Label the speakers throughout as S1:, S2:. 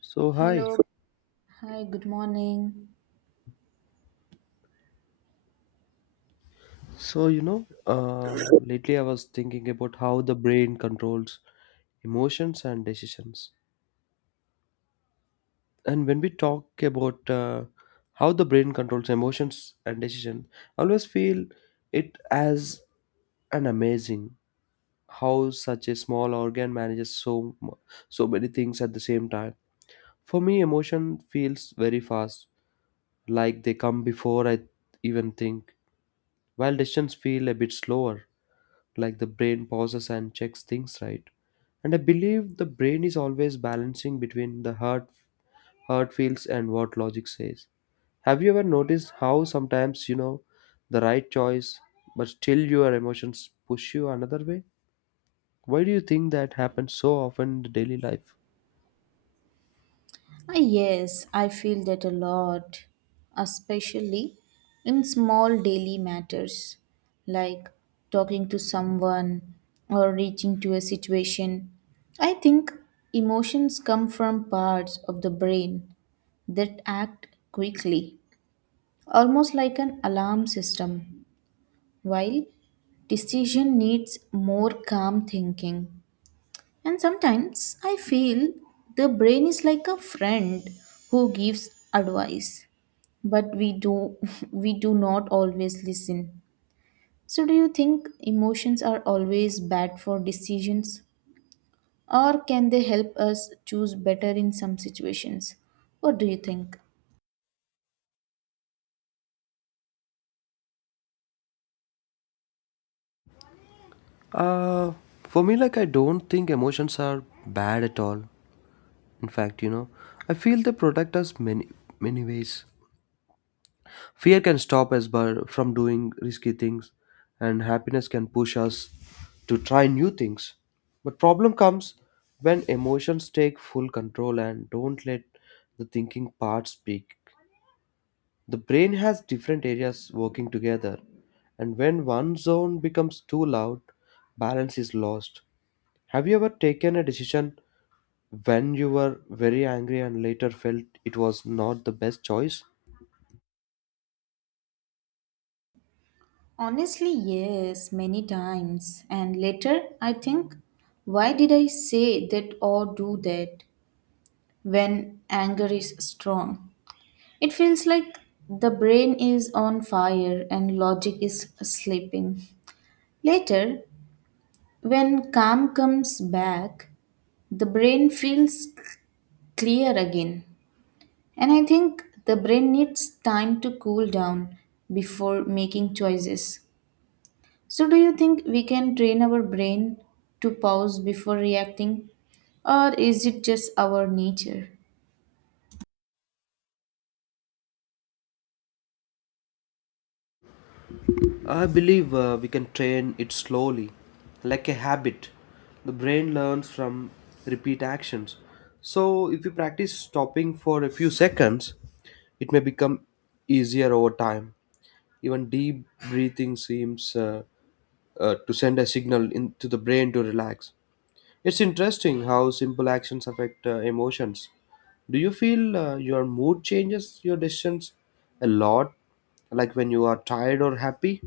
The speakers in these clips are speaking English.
S1: So
S2: Hello.
S1: hi.
S2: Hi, good morning.
S1: Lately I was thinking about how the brain controls emotions and decisions. And when we talk about how the brain controls emotions and decision, I always feel it as an amazing how such a small organ manages so many things at the same time. For me, emotion feels very fast, like they come before I even think, while decisions feel a bit slower, like the brain pauses and checks things, right? And I believe the brain is always balancing between the heart feels and what logic says. Have you ever noticed how sometimes the right choice but still your emotions push you another way? Why do you think that happens so often in the daily life?
S2: Yes, I feel that a lot, especially in small daily matters like talking to someone or reaching to a situation. I think emotions come from parts of the brain that act quickly, almost like an alarm system, while decision needs more calm thinking. And sometimes I feel the brain is like a friend who gives advice, but we do we do not always listen. So do you think emotions are always bad for decisions or can they help us choose better in some situations? What do you think?
S1: Uh, for me, like, I don't think emotions are bad at all. In fact, I feel they protect us many, many ways. Fear can stop us by, from doing risky things, and happiness can push us to try new things. But problem comes when emotions take full control and don't let the thinking part speak. The brain has different areas working together, and when one zone becomes too loud, balance is lost. Have you ever taken a decision when you were very angry and later felt it was not the best choice?
S2: Honestly, yes, many times. And later I think, why did I say that or do that when anger is strong? It feels like the brain is on fire and logic is sleeping. Later, when calm comes back, the brain feels clear again. And I think the brain needs time to cool down before making choices. So, do you think we can train our brain to pause before reacting? Or is it just our nature?
S1: I believe we can train it slowly, like a habit. The brain learns from repeat actions. So, if you practice stopping for a few seconds, it may become easier over time. Even deep breathing seems to send a signal in, to the brain to relax. It's interesting how simple actions affect emotions. Do you feel your mood changes your decisions a lot, like when you are tired or happy?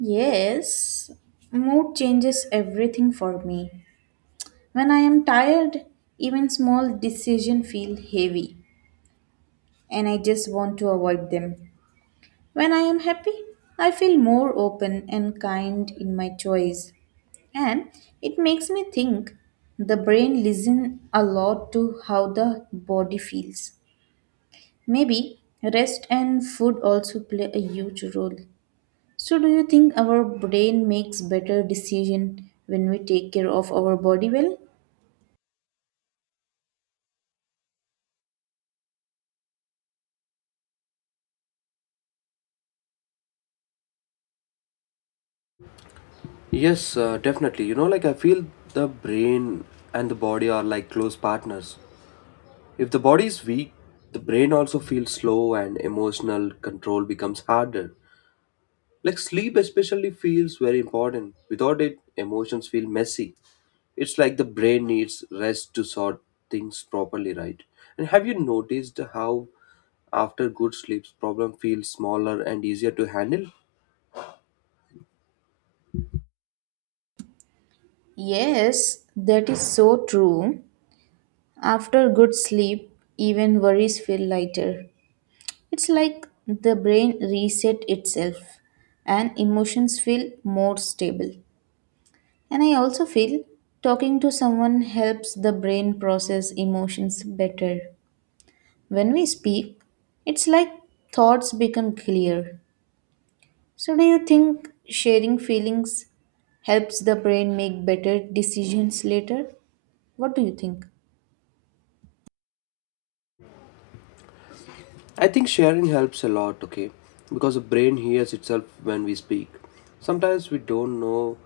S2: Yes, mood changes everything for me. When I am tired, even small decisions feel heavy and I just want to avoid them. When I am happy, I feel more open and kind in my choice. And it makes me think the brain listens a lot to how the body feels. Maybe rest and food also play a huge role. So do you think our brain makes better decision when we take care of our body well?
S1: Yes, definitely. I feel the brain and the body are like close partners. If the body is weak, the brain also feels slow and emotional control becomes harder. Like sleep, especially, feels very important. Without it, emotions feel messy. It's like the brain needs rest to sort things properly, right? And have you noticed how after good sleeps, problem feels smaller and easier to handle?
S2: Yes, that is so true. After good sleep, even worries feel lighter. It's like the brain reset itself and emotions feel more stable. And I also feel talking to someone helps the brain process emotions better. When we speak, it's like thoughts become clear. So do you think sharing feelings helps the brain make better decisions later? What do you think?
S1: I think sharing helps a lot, okay? Because the brain hears itself when we speak. Sometimes we don't know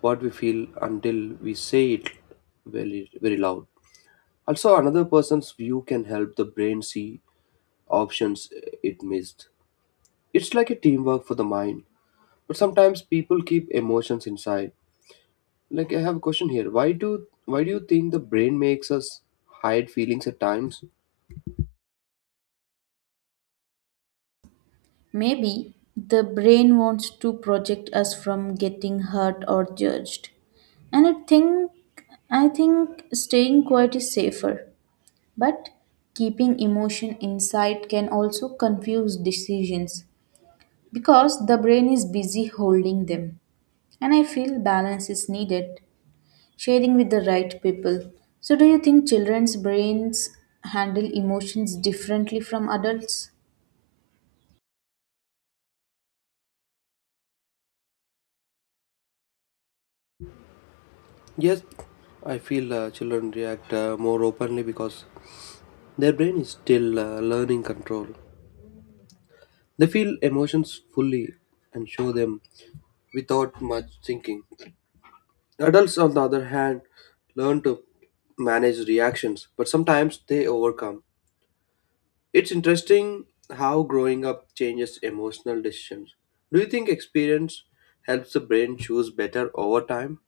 S1: what we feel until we say it very, very loud. Also, another person's view can help the brain see options it missed. It's like a teamwork for the mind. But sometimes people keep emotions inside. Like I have a question here. Why do you think the brain makes us hide feelings at times?
S2: Maybe the brain wants to protect us from getting hurt or judged. And I think staying quiet is safer. But keeping emotion inside can also confuse decisions because the brain is busy holding them. And I feel balance is needed, sharing with the right people. So do you think children's brains handle emotions differently from adults?
S1: Yes, I feel children react more openly because their brain is still learning control. They feel emotions fully and show them without much thinking. Adults, on the other hand, learn to manage reactions, but sometimes they overcome. It's interesting how growing up changes emotional decisions. Do you think experience helps the brain choose better over time?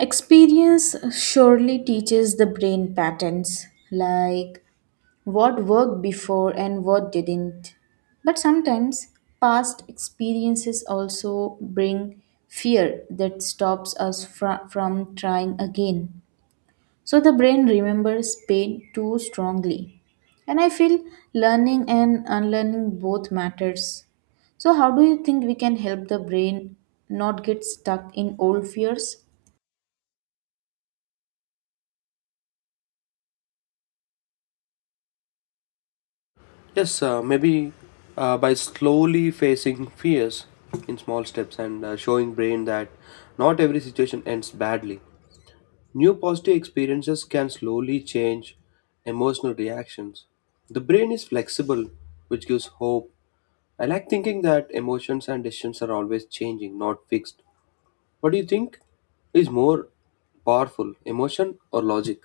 S2: Experience surely teaches the brain patterns like what worked before and what didn't. But sometimes past experiences also bring fear that stops us from trying again. So the brain remembers pain too strongly. And I feel learning and unlearning both matters. So how do you think we can help the brain not get stuck in old fears?
S1: Yes, maybe by slowly facing fears in small steps and showing brain that not every situation ends badly. New positive experiences can slowly change emotional reactions. The brain is flexible, which gives hope. I like thinking that emotions and decisions are always changing, not fixed. What do you think is more powerful, emotion or logic?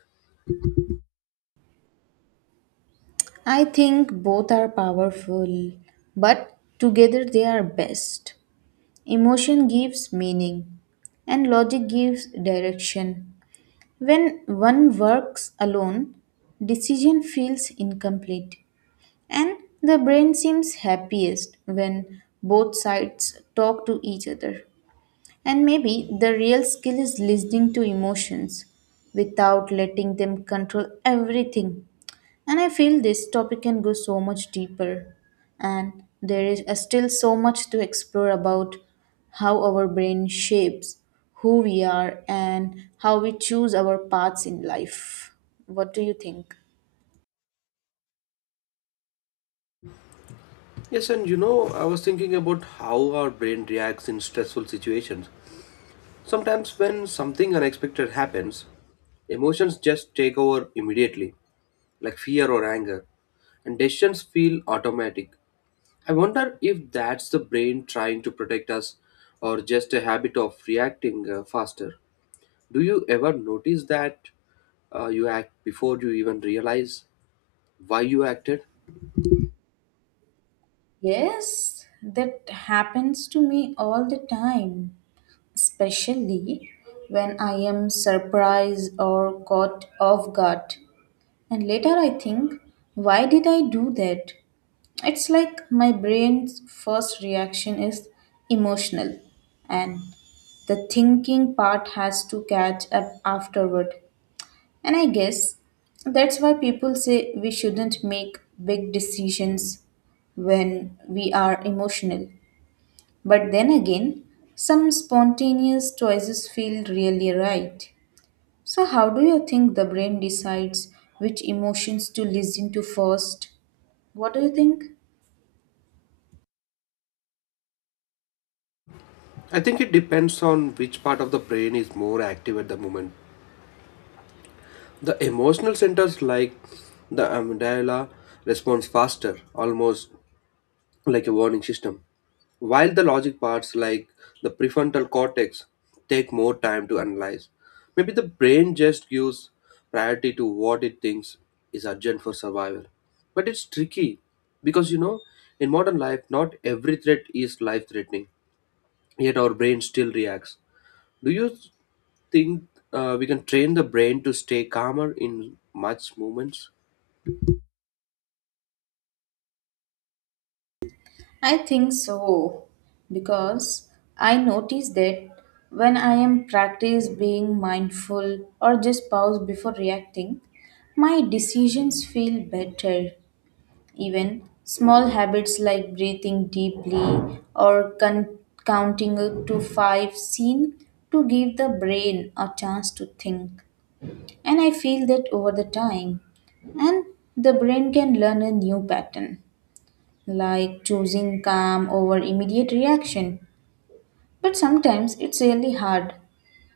S2: I think both are powerful, but together they are best. Emotion gives meaning, and logic gives direction. When one works alone, decision feels incomplete, and the brain seems happiest when both sides talk to each other. And maybe the real skill is listening to emotions without letting them control everything. And I feel this topic can go so much deeper. And there is still so much to explore about how our brain shapes who we are and how we choose our paths in life. What do you think?
S1: Yes, and I was thinking about how our brain reacts in stressful situations. Sometimes, when something unexpected happens, emotions just take over immediately, like fear or anger, and decisions feel automatic. I wonder if that's the brain trying to protect us or just a habit of reacting faster. Do you ever notice that you act before you even realize why you acted?
S2: Yes, that happens to me all the time, especially when I am surprised or caught off guard. And later I think, why did I do that? It's like my brain's first reaction is emotional, and the thinking part has to catch up afterward. And I guess that's why people say we shouldn't make big decisions when we are emotional. But then again, some spontaneous choices feel really right. So, how do you think the brain decides which emotions to listen to first? What do you think?
S1: I think it depends on which part of the brain is more active at the moment. The emotional centers like the amygdala responds faster, almost like a warning system. While the logic parts like the prefrontal cortex take more time to analyze, maybe the brain just gives priority to what it thinks is urgent for survival. But it's tricky because in modern life, not every threat is life threatening, yet our brain still reacts. Do you think we can train the brain to stay calmer in much moments?
S2: I think so, because I notice that when I am practice being mindful or just pause before reacting, my decisions feel better. Even small habits like breathing deeply or counting up to five seem to give the brain a chance to think. And I feel that over the time, and the brain can learn a new pattern, like choosing calm over immediate reaction. But sometimes it's really hard,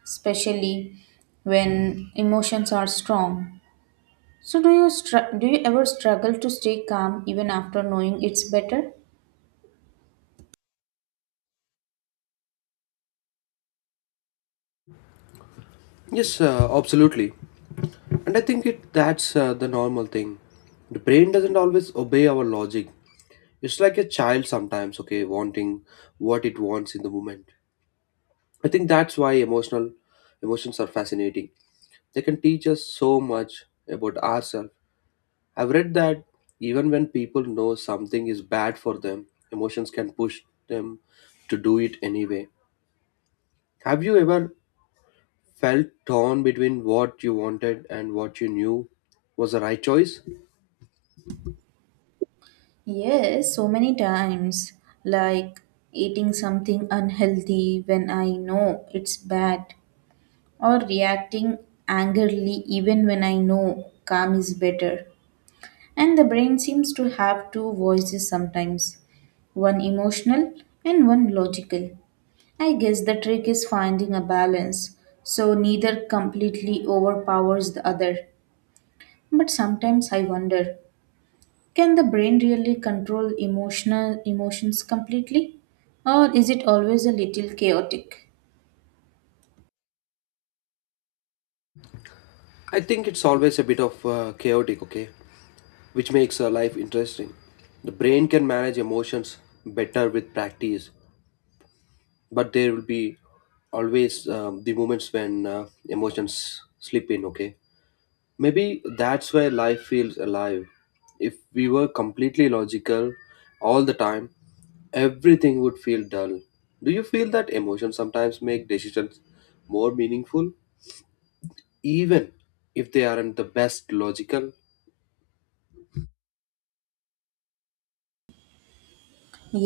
S2: especially when emotions are strong. So do you ever struggle to stay calm even after knowing it's better?
S1: Yes, absolutely. And I think it that's the normal thing. The brain doesn't always obey our logic. It's like a child sometimes, okay, wanting what it wants in the moment. I think that's why emotional emotions are fascinating. They can teach us so much about ourselves. I've read that even when people know something is bad for them, emotions can push them to do it anyway. Have you ever felt torn between what you wanted and what you knew was the right choice?
S2: Yes, so many times, like eating something unhealthy when I know it's bad, or reacting angrily even when I know calm is better. And the brain seems to have two voices sometimes, one emotional and one logical. I guess the trick is finding a balance so neither completely overpowers the other. But sometimes I wonder, can the brain really control emotional emotions completely? Or is it always a little chaotic?
S1: I think it's always a bit of chaotic, okay, which makes life interesting. The brain can manage emotions better with practice, but there will be always the moments when emotions slip in, okay? Maybe that's why life feels alive. If we were completely logical all the time, everything would feel dull. Do you feel that emotions sometimes make decisions more meaningful, even if they aren't the best logical?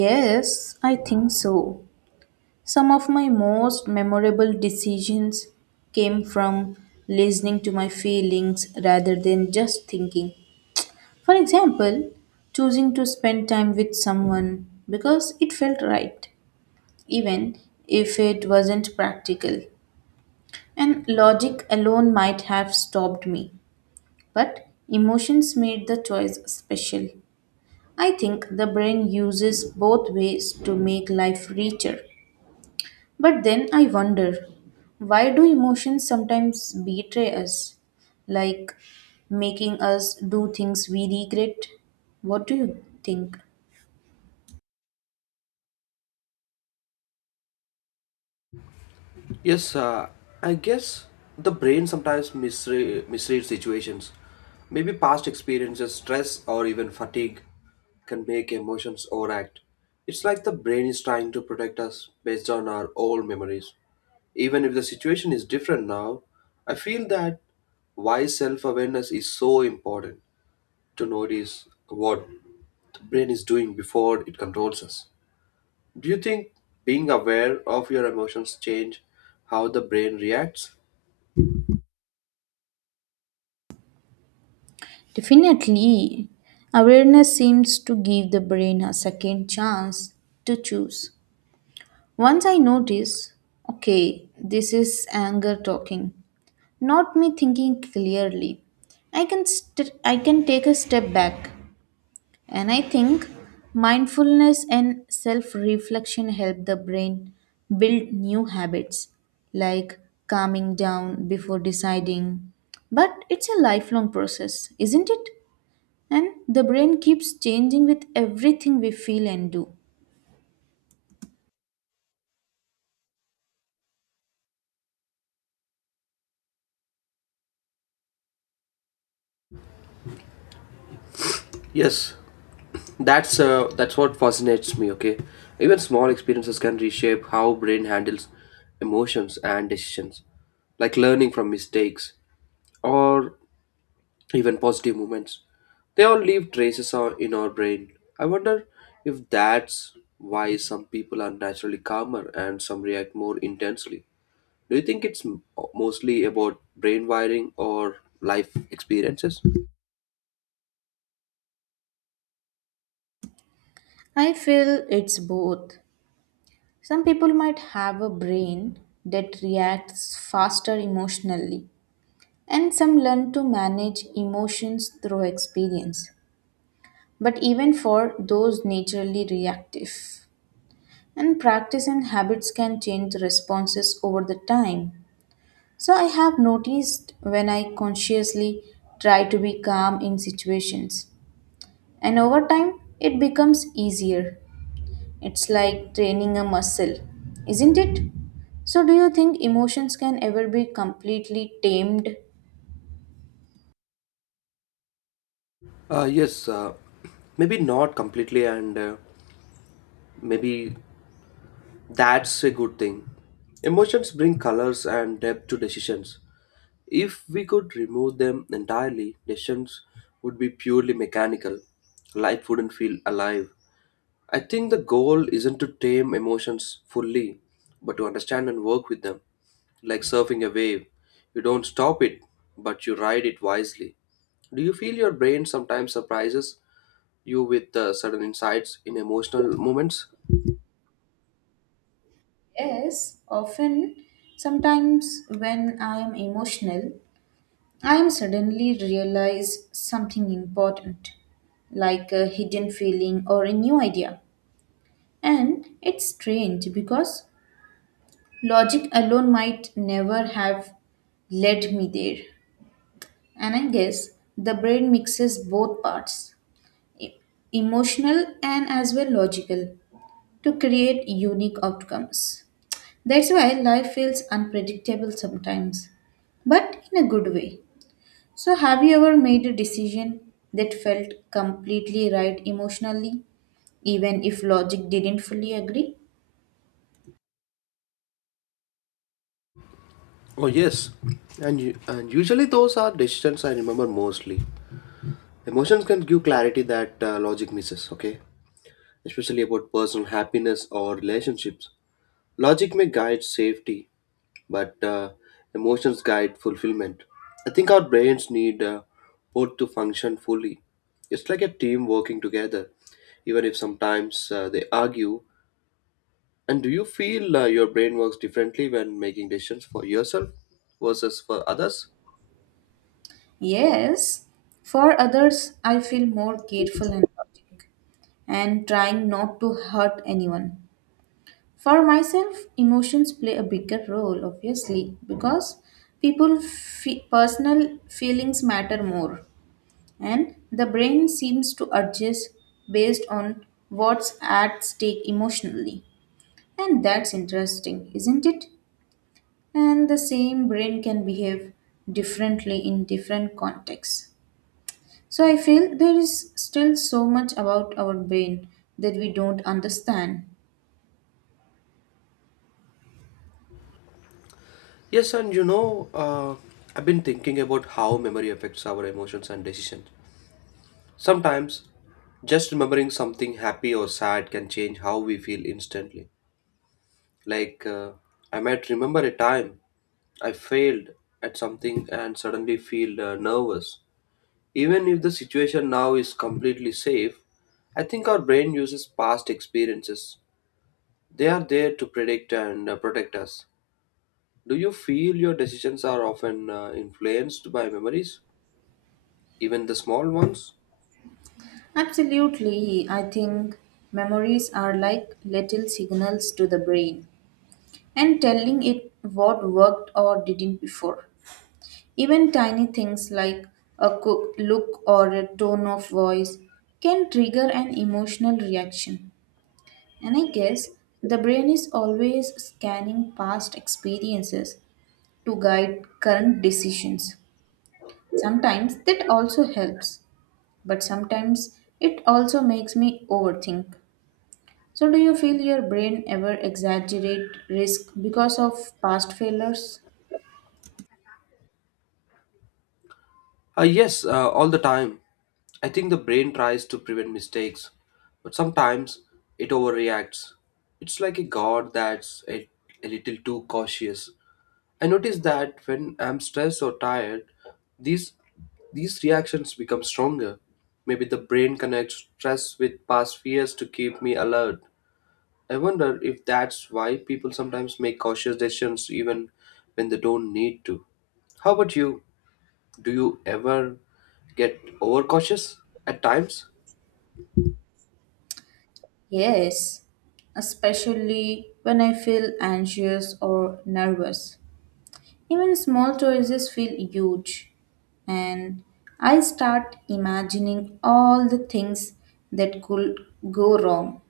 S2: Yes, I think so. Some of my most memorable decisions came from listening to my feelings rather than just thinking. For example, choosing to spend time with someone because it felt right, even if it wasn't practical. And logic alone might have stopped me. But emotions made the choice special. I think the brain uses both ways to make life richer. But then I wonder, why do emotions sometimes betray us? Like making us do things we regret? What do you think?
S1: Yes, I guess the brain sometimes misreads situations. Maybe past experiences, stress, or even fatigue can make emotions overact. It's like the brain is trying to protect us based on our old memories. Even if the situation is different now, I feel that why self awareness is so important to notice what the brain is doing before it controls us. Do you think being aware of your emotions change how the brain reacts?
S2: Definitely. Awareness seems to give the brain a second chance to choose. Once I notice, okay, this is anger talking, not me thinking clearly. I can take a step back and I think mindfulness and self-reflection help the brain build new habits like calming down before deciding. But it's a lifelong process, isn't it? And the brain keeps changing with everything we feel and do.
S1: Yes, that's what fascinates me. Okay, even small experiences can reshape how brain handles emotions and decisions, like learning from mistakes or even positive moments. They all leave traces on, in our brain. I wonder if that's why some people are naturally calmer and some react more intensely. Do you think mostly about brain wiring or life experiences?
S2: I feel it's both. Some people might have a brain that reacts faster emotionally. And some learn to manage emotions through experience. But even for those naturally reactive, and practice and habits can change responses over the time. So I have noticed when I consciously try to be calm in situations, and over time it becomes easier. It's like training a muscle, isn't it? So, do you think emotions can ever be completely tamed?
S1: Yes, maybe not completely and maybe that's a good thing. Emotions bring colors and depth to decisions. If we could remove them entirely, decisions would be purely mechanical. Life wouldn't feel alive. I think the goal isn't to tame emotions fully, but to understand and work with them. Like surfing a wave, you don't stop it, but you ride it wisely. Do you feel your brain sometimes surprises you with sudden insights in emotional moments?
S2: Yes, often, sometimes when I am emotional, I am suddenly realize something important, like a hidden feeling or a new idea. And it's strange because logic alone might never have led me there. And I guess the brain mixes both parts, e- emotional and as well logical, to create unique outcomes. That's why life feels unpredictable sometimes, but in a good way. So, have you ever made a decision that felt completely right emotionally, even if logic didn't fully agree?
S1: Oh yes, and usually those are decisions I remember mostly. Emotions can give clarity that logic misses. Okay, especially about personal happiness or relationships. Logic may guide safety, but emotions guide fulfillment. I think our brains need both to function fully. It's like a team working together, even if sometimes they argue. And do you feel your brain works differently when making decisions for yourself versus for others?
S2: Yes. For others, I feel more careful and logic and trying not to hurt anyone. For myself, emotions play a bigger role, obviously, because personal feelings matter more, and the brain seems to adjust based on what's at stake emotionally. And that's interesting, isn't it? And the same brain can behave differently in different contexts. So I feel there is still so much about our brain that we don't understand.
S1: Yes, and I've been thinking about how memory affects our emotions and decisions. Sometimes, just remembering something happy or sad can change how we feel instantly. Like, I might remember a time I failed at something and suddenly feel nervous. Even if the situation now is completely safe, I think our brain uses past experiences. They are there to predict and protect us. Do you feel your decisions are often influenced by memories, even the small ones?
S2: Absolutely, I think memories are like little signals to the brain and telling it what worked or didn't before. Even tiny things like a cook look or a tone of voice can trigger an emotional reaction. And I guess the brain is always scanning past experiences to guide current decisions. Sometimes that also helps, but sometimes it also makes me overthink. So, do you feel your brain ever exaggerate risk because of past failures?
S1: Yes, all the time. I think the brain tries to prevent mistakes, but sometimes it overreacts. It's like a god that's a little too cautious. I notice that when I'm stressed or tired, these these reactions become stronger. Maybe the brain connects stress with past fears to keep me alert. I wonder if that's why people sometimes make cautious decisions even when they don't need to. How about you? Do you ever get overcautious at times?
S2: Yes, especially when I feel anxious or nervous. Even small choices feel huge, and I start imagining all the things that could go wrong.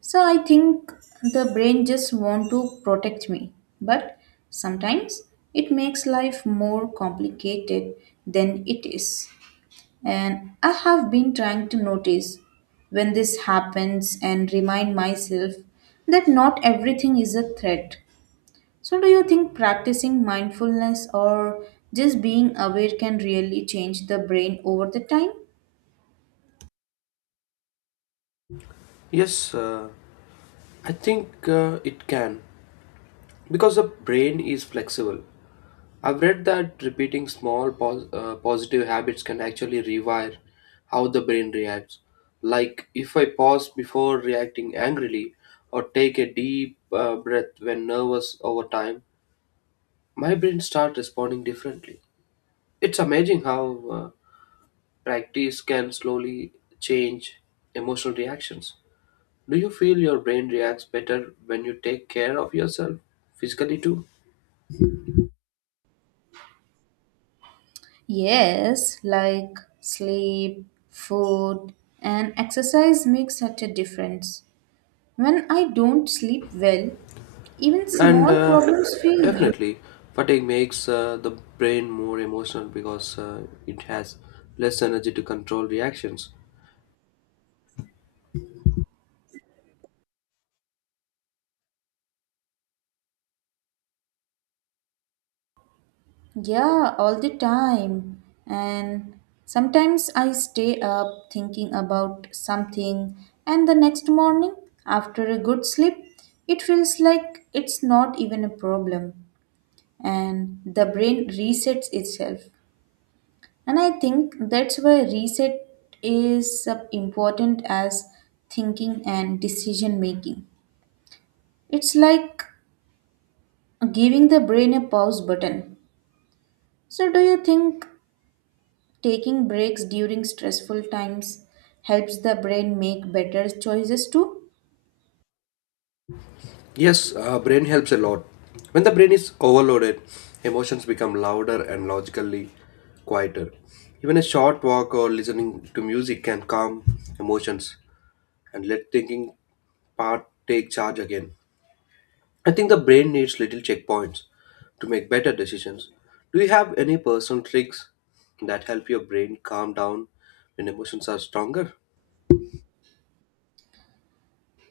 S2: So I think the brain just want to protect me, but sometimes it makes life more complicated than it is. And I have been trying to notice when this happens and remind myself that not everything is a threat. So, do you think practicing mindfulness or just being aware can really change the brain over the time?
S1: Yes, I think it can because the brain is flexible. I've read that repeating small positive habits can actually rewire how the brain reacts. Like if I pause before reacting angrily or take a deep breath when nervous over time, my brain start responding differently. It's amazing how practice can slowly change emotional reactions. Do you feel your brain reacts better when you take care of yourself physically too?
S2: Yes, like sleep, food, and exercise makes such a difference. When I don't sleep well, even
S1: And
S2: small problems feel...
S1: definitely, fatigue makes the brain more emotional because it has less energy to control reactions.
S2: Yeah, all the time. And sometimes I stay up thinking about something, and the next morning, after a good sleep, it feels like it's not even a problem. And the brain resets itself. And I think that's why reset is important as thinking and decision making. It's like giving the brain a pause button. So, do you think taking breaks during stressful times helps the brain make better choices too?
S1: Yes, brain helps a lot. When the brain is overloaded, emotions become louder and logically quieter. Even a short walk or listening to music can calm emotions and let thinking part take charge again. I think the brain needs little checkpoints to make better decisions. Do you have any personal tricks that help your brain calm down when emotions are stronger?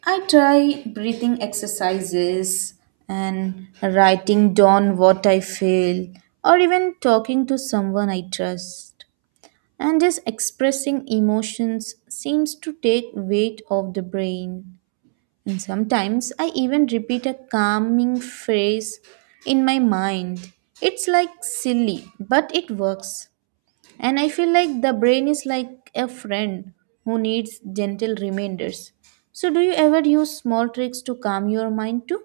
S2: I try breathing exercises and writing down what I feel, or even talking to someone I trust. And just expressing emotions seems to take weight off the brain. And sometimes I even repeat a calming phrase in my mind. It's like silly, but it works. And I feel like the brain is like a friend who needs gentle reminders. So, do you ever use small tricks to calm your mind too?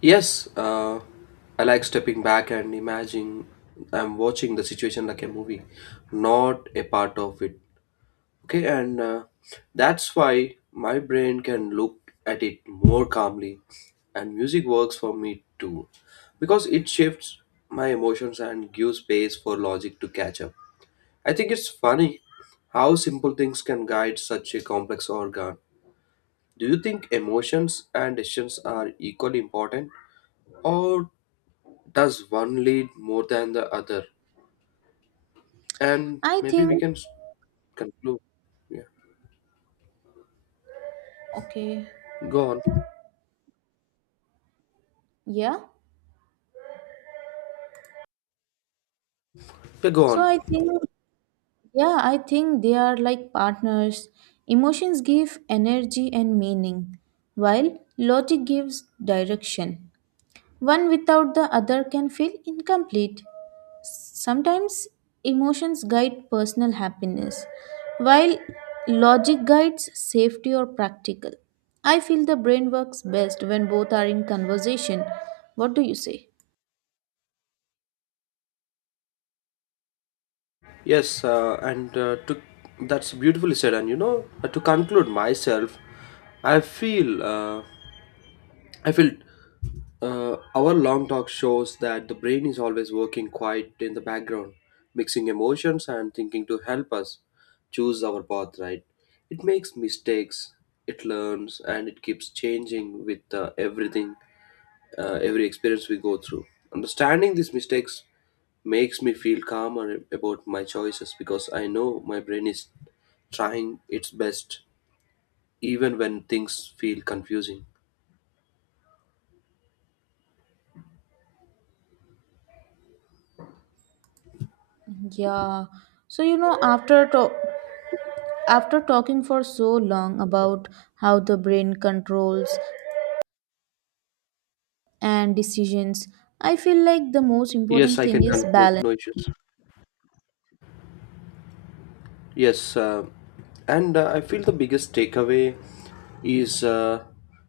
S1: Yes, I like stepping back and imagining I'm watching the situation like a movie, not a part of it. Okay, and that's why my brain can look at it more calmly, and music works for me too, because it shifts my emotions and gives space for logic to catch up. I think it's funny how simple things can guide such a complex organ. Do you think emotions and decisions are equally important? Or does one lead more than the other? And
S2: I
S1: maybe
S2: think,
S1: conclude. Yeah,
S2: okay,
S1: go on.
S2: yeah.
S1: Yeah, go
S2: So,
S1: on.
S2: I think they are like partners. Emotions give energy and meaning, while logic gives direction. One without the other can feel incomplete. Sometimes emotions guide personal happiness, while logic guides safety or practical. I feel the brain works best when both are in conversation. What do you say?
S1: Yes, and to that's beautifully said. And to conclude myself, I feel. Uh, I feel our long talk shows that the brain is always working quiet in the background, mixing emotions and thinking to help us choose our path right. It makes mistakes, it learns, and it keeps changing with everything, every experience we go through. Understanding these mistakes makes me feel calmer about my choices because I know my brain is trying its best even when things feel confusing.
S2: Yeah. So you know after talking for so long about how the brain controls and decisions, I feel like the most
S1: Yes,
S2: important
S1: I
S2: thing
S1: can
S2: is
S1: conclude,
S2: balance.
S1: no issues. Yes, and I feel the biggest takeaway is uh,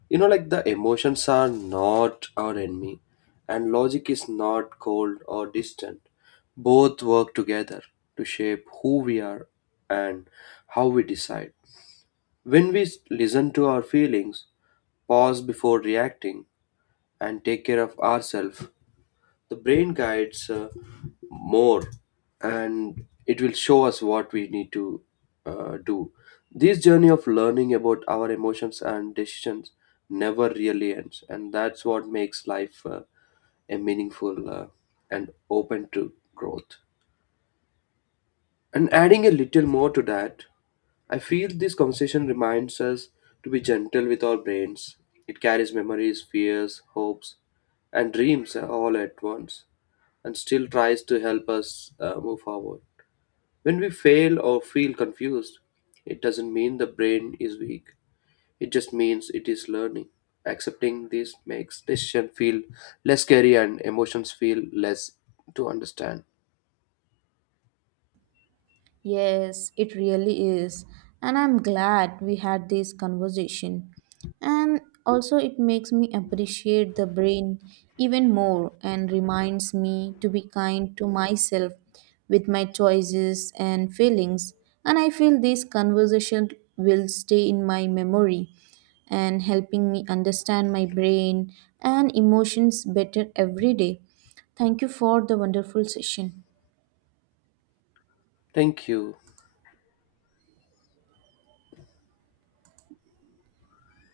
S1: you know, like the emotions are not our enemy, and logic is not cold or distant. Both work together to shape who we are and how we decide. When listen to our feelings, pause before reacting, and take care of ourselves, the brain guides more and it will show us what we need to do. This journey of learning about our emotions and decisions never really ends, and that's what makes life a meaningful and open to growth. And adding a little more to that, I feel this conversation reminds us to be gentle with our brains. It carries memories, fears, hopes, and dreams all at once, and still tries to help us move forward. When we fail or feel confused, it doesn't mean the brain is weak. It just means it is learning. Accepting this makes decision feel less scary and emotions feel less to understand.
S2: Yes, it really is. And I'm glad we had this conversation. And also, it makes me appreciate the brain even more and reminds me to be kind to myself with my choices and feelings. And I feel this conversation will stay in my memory and helping me understand my brain and emotions better every day. Thank you for the wonderful session.
S1: Thank you.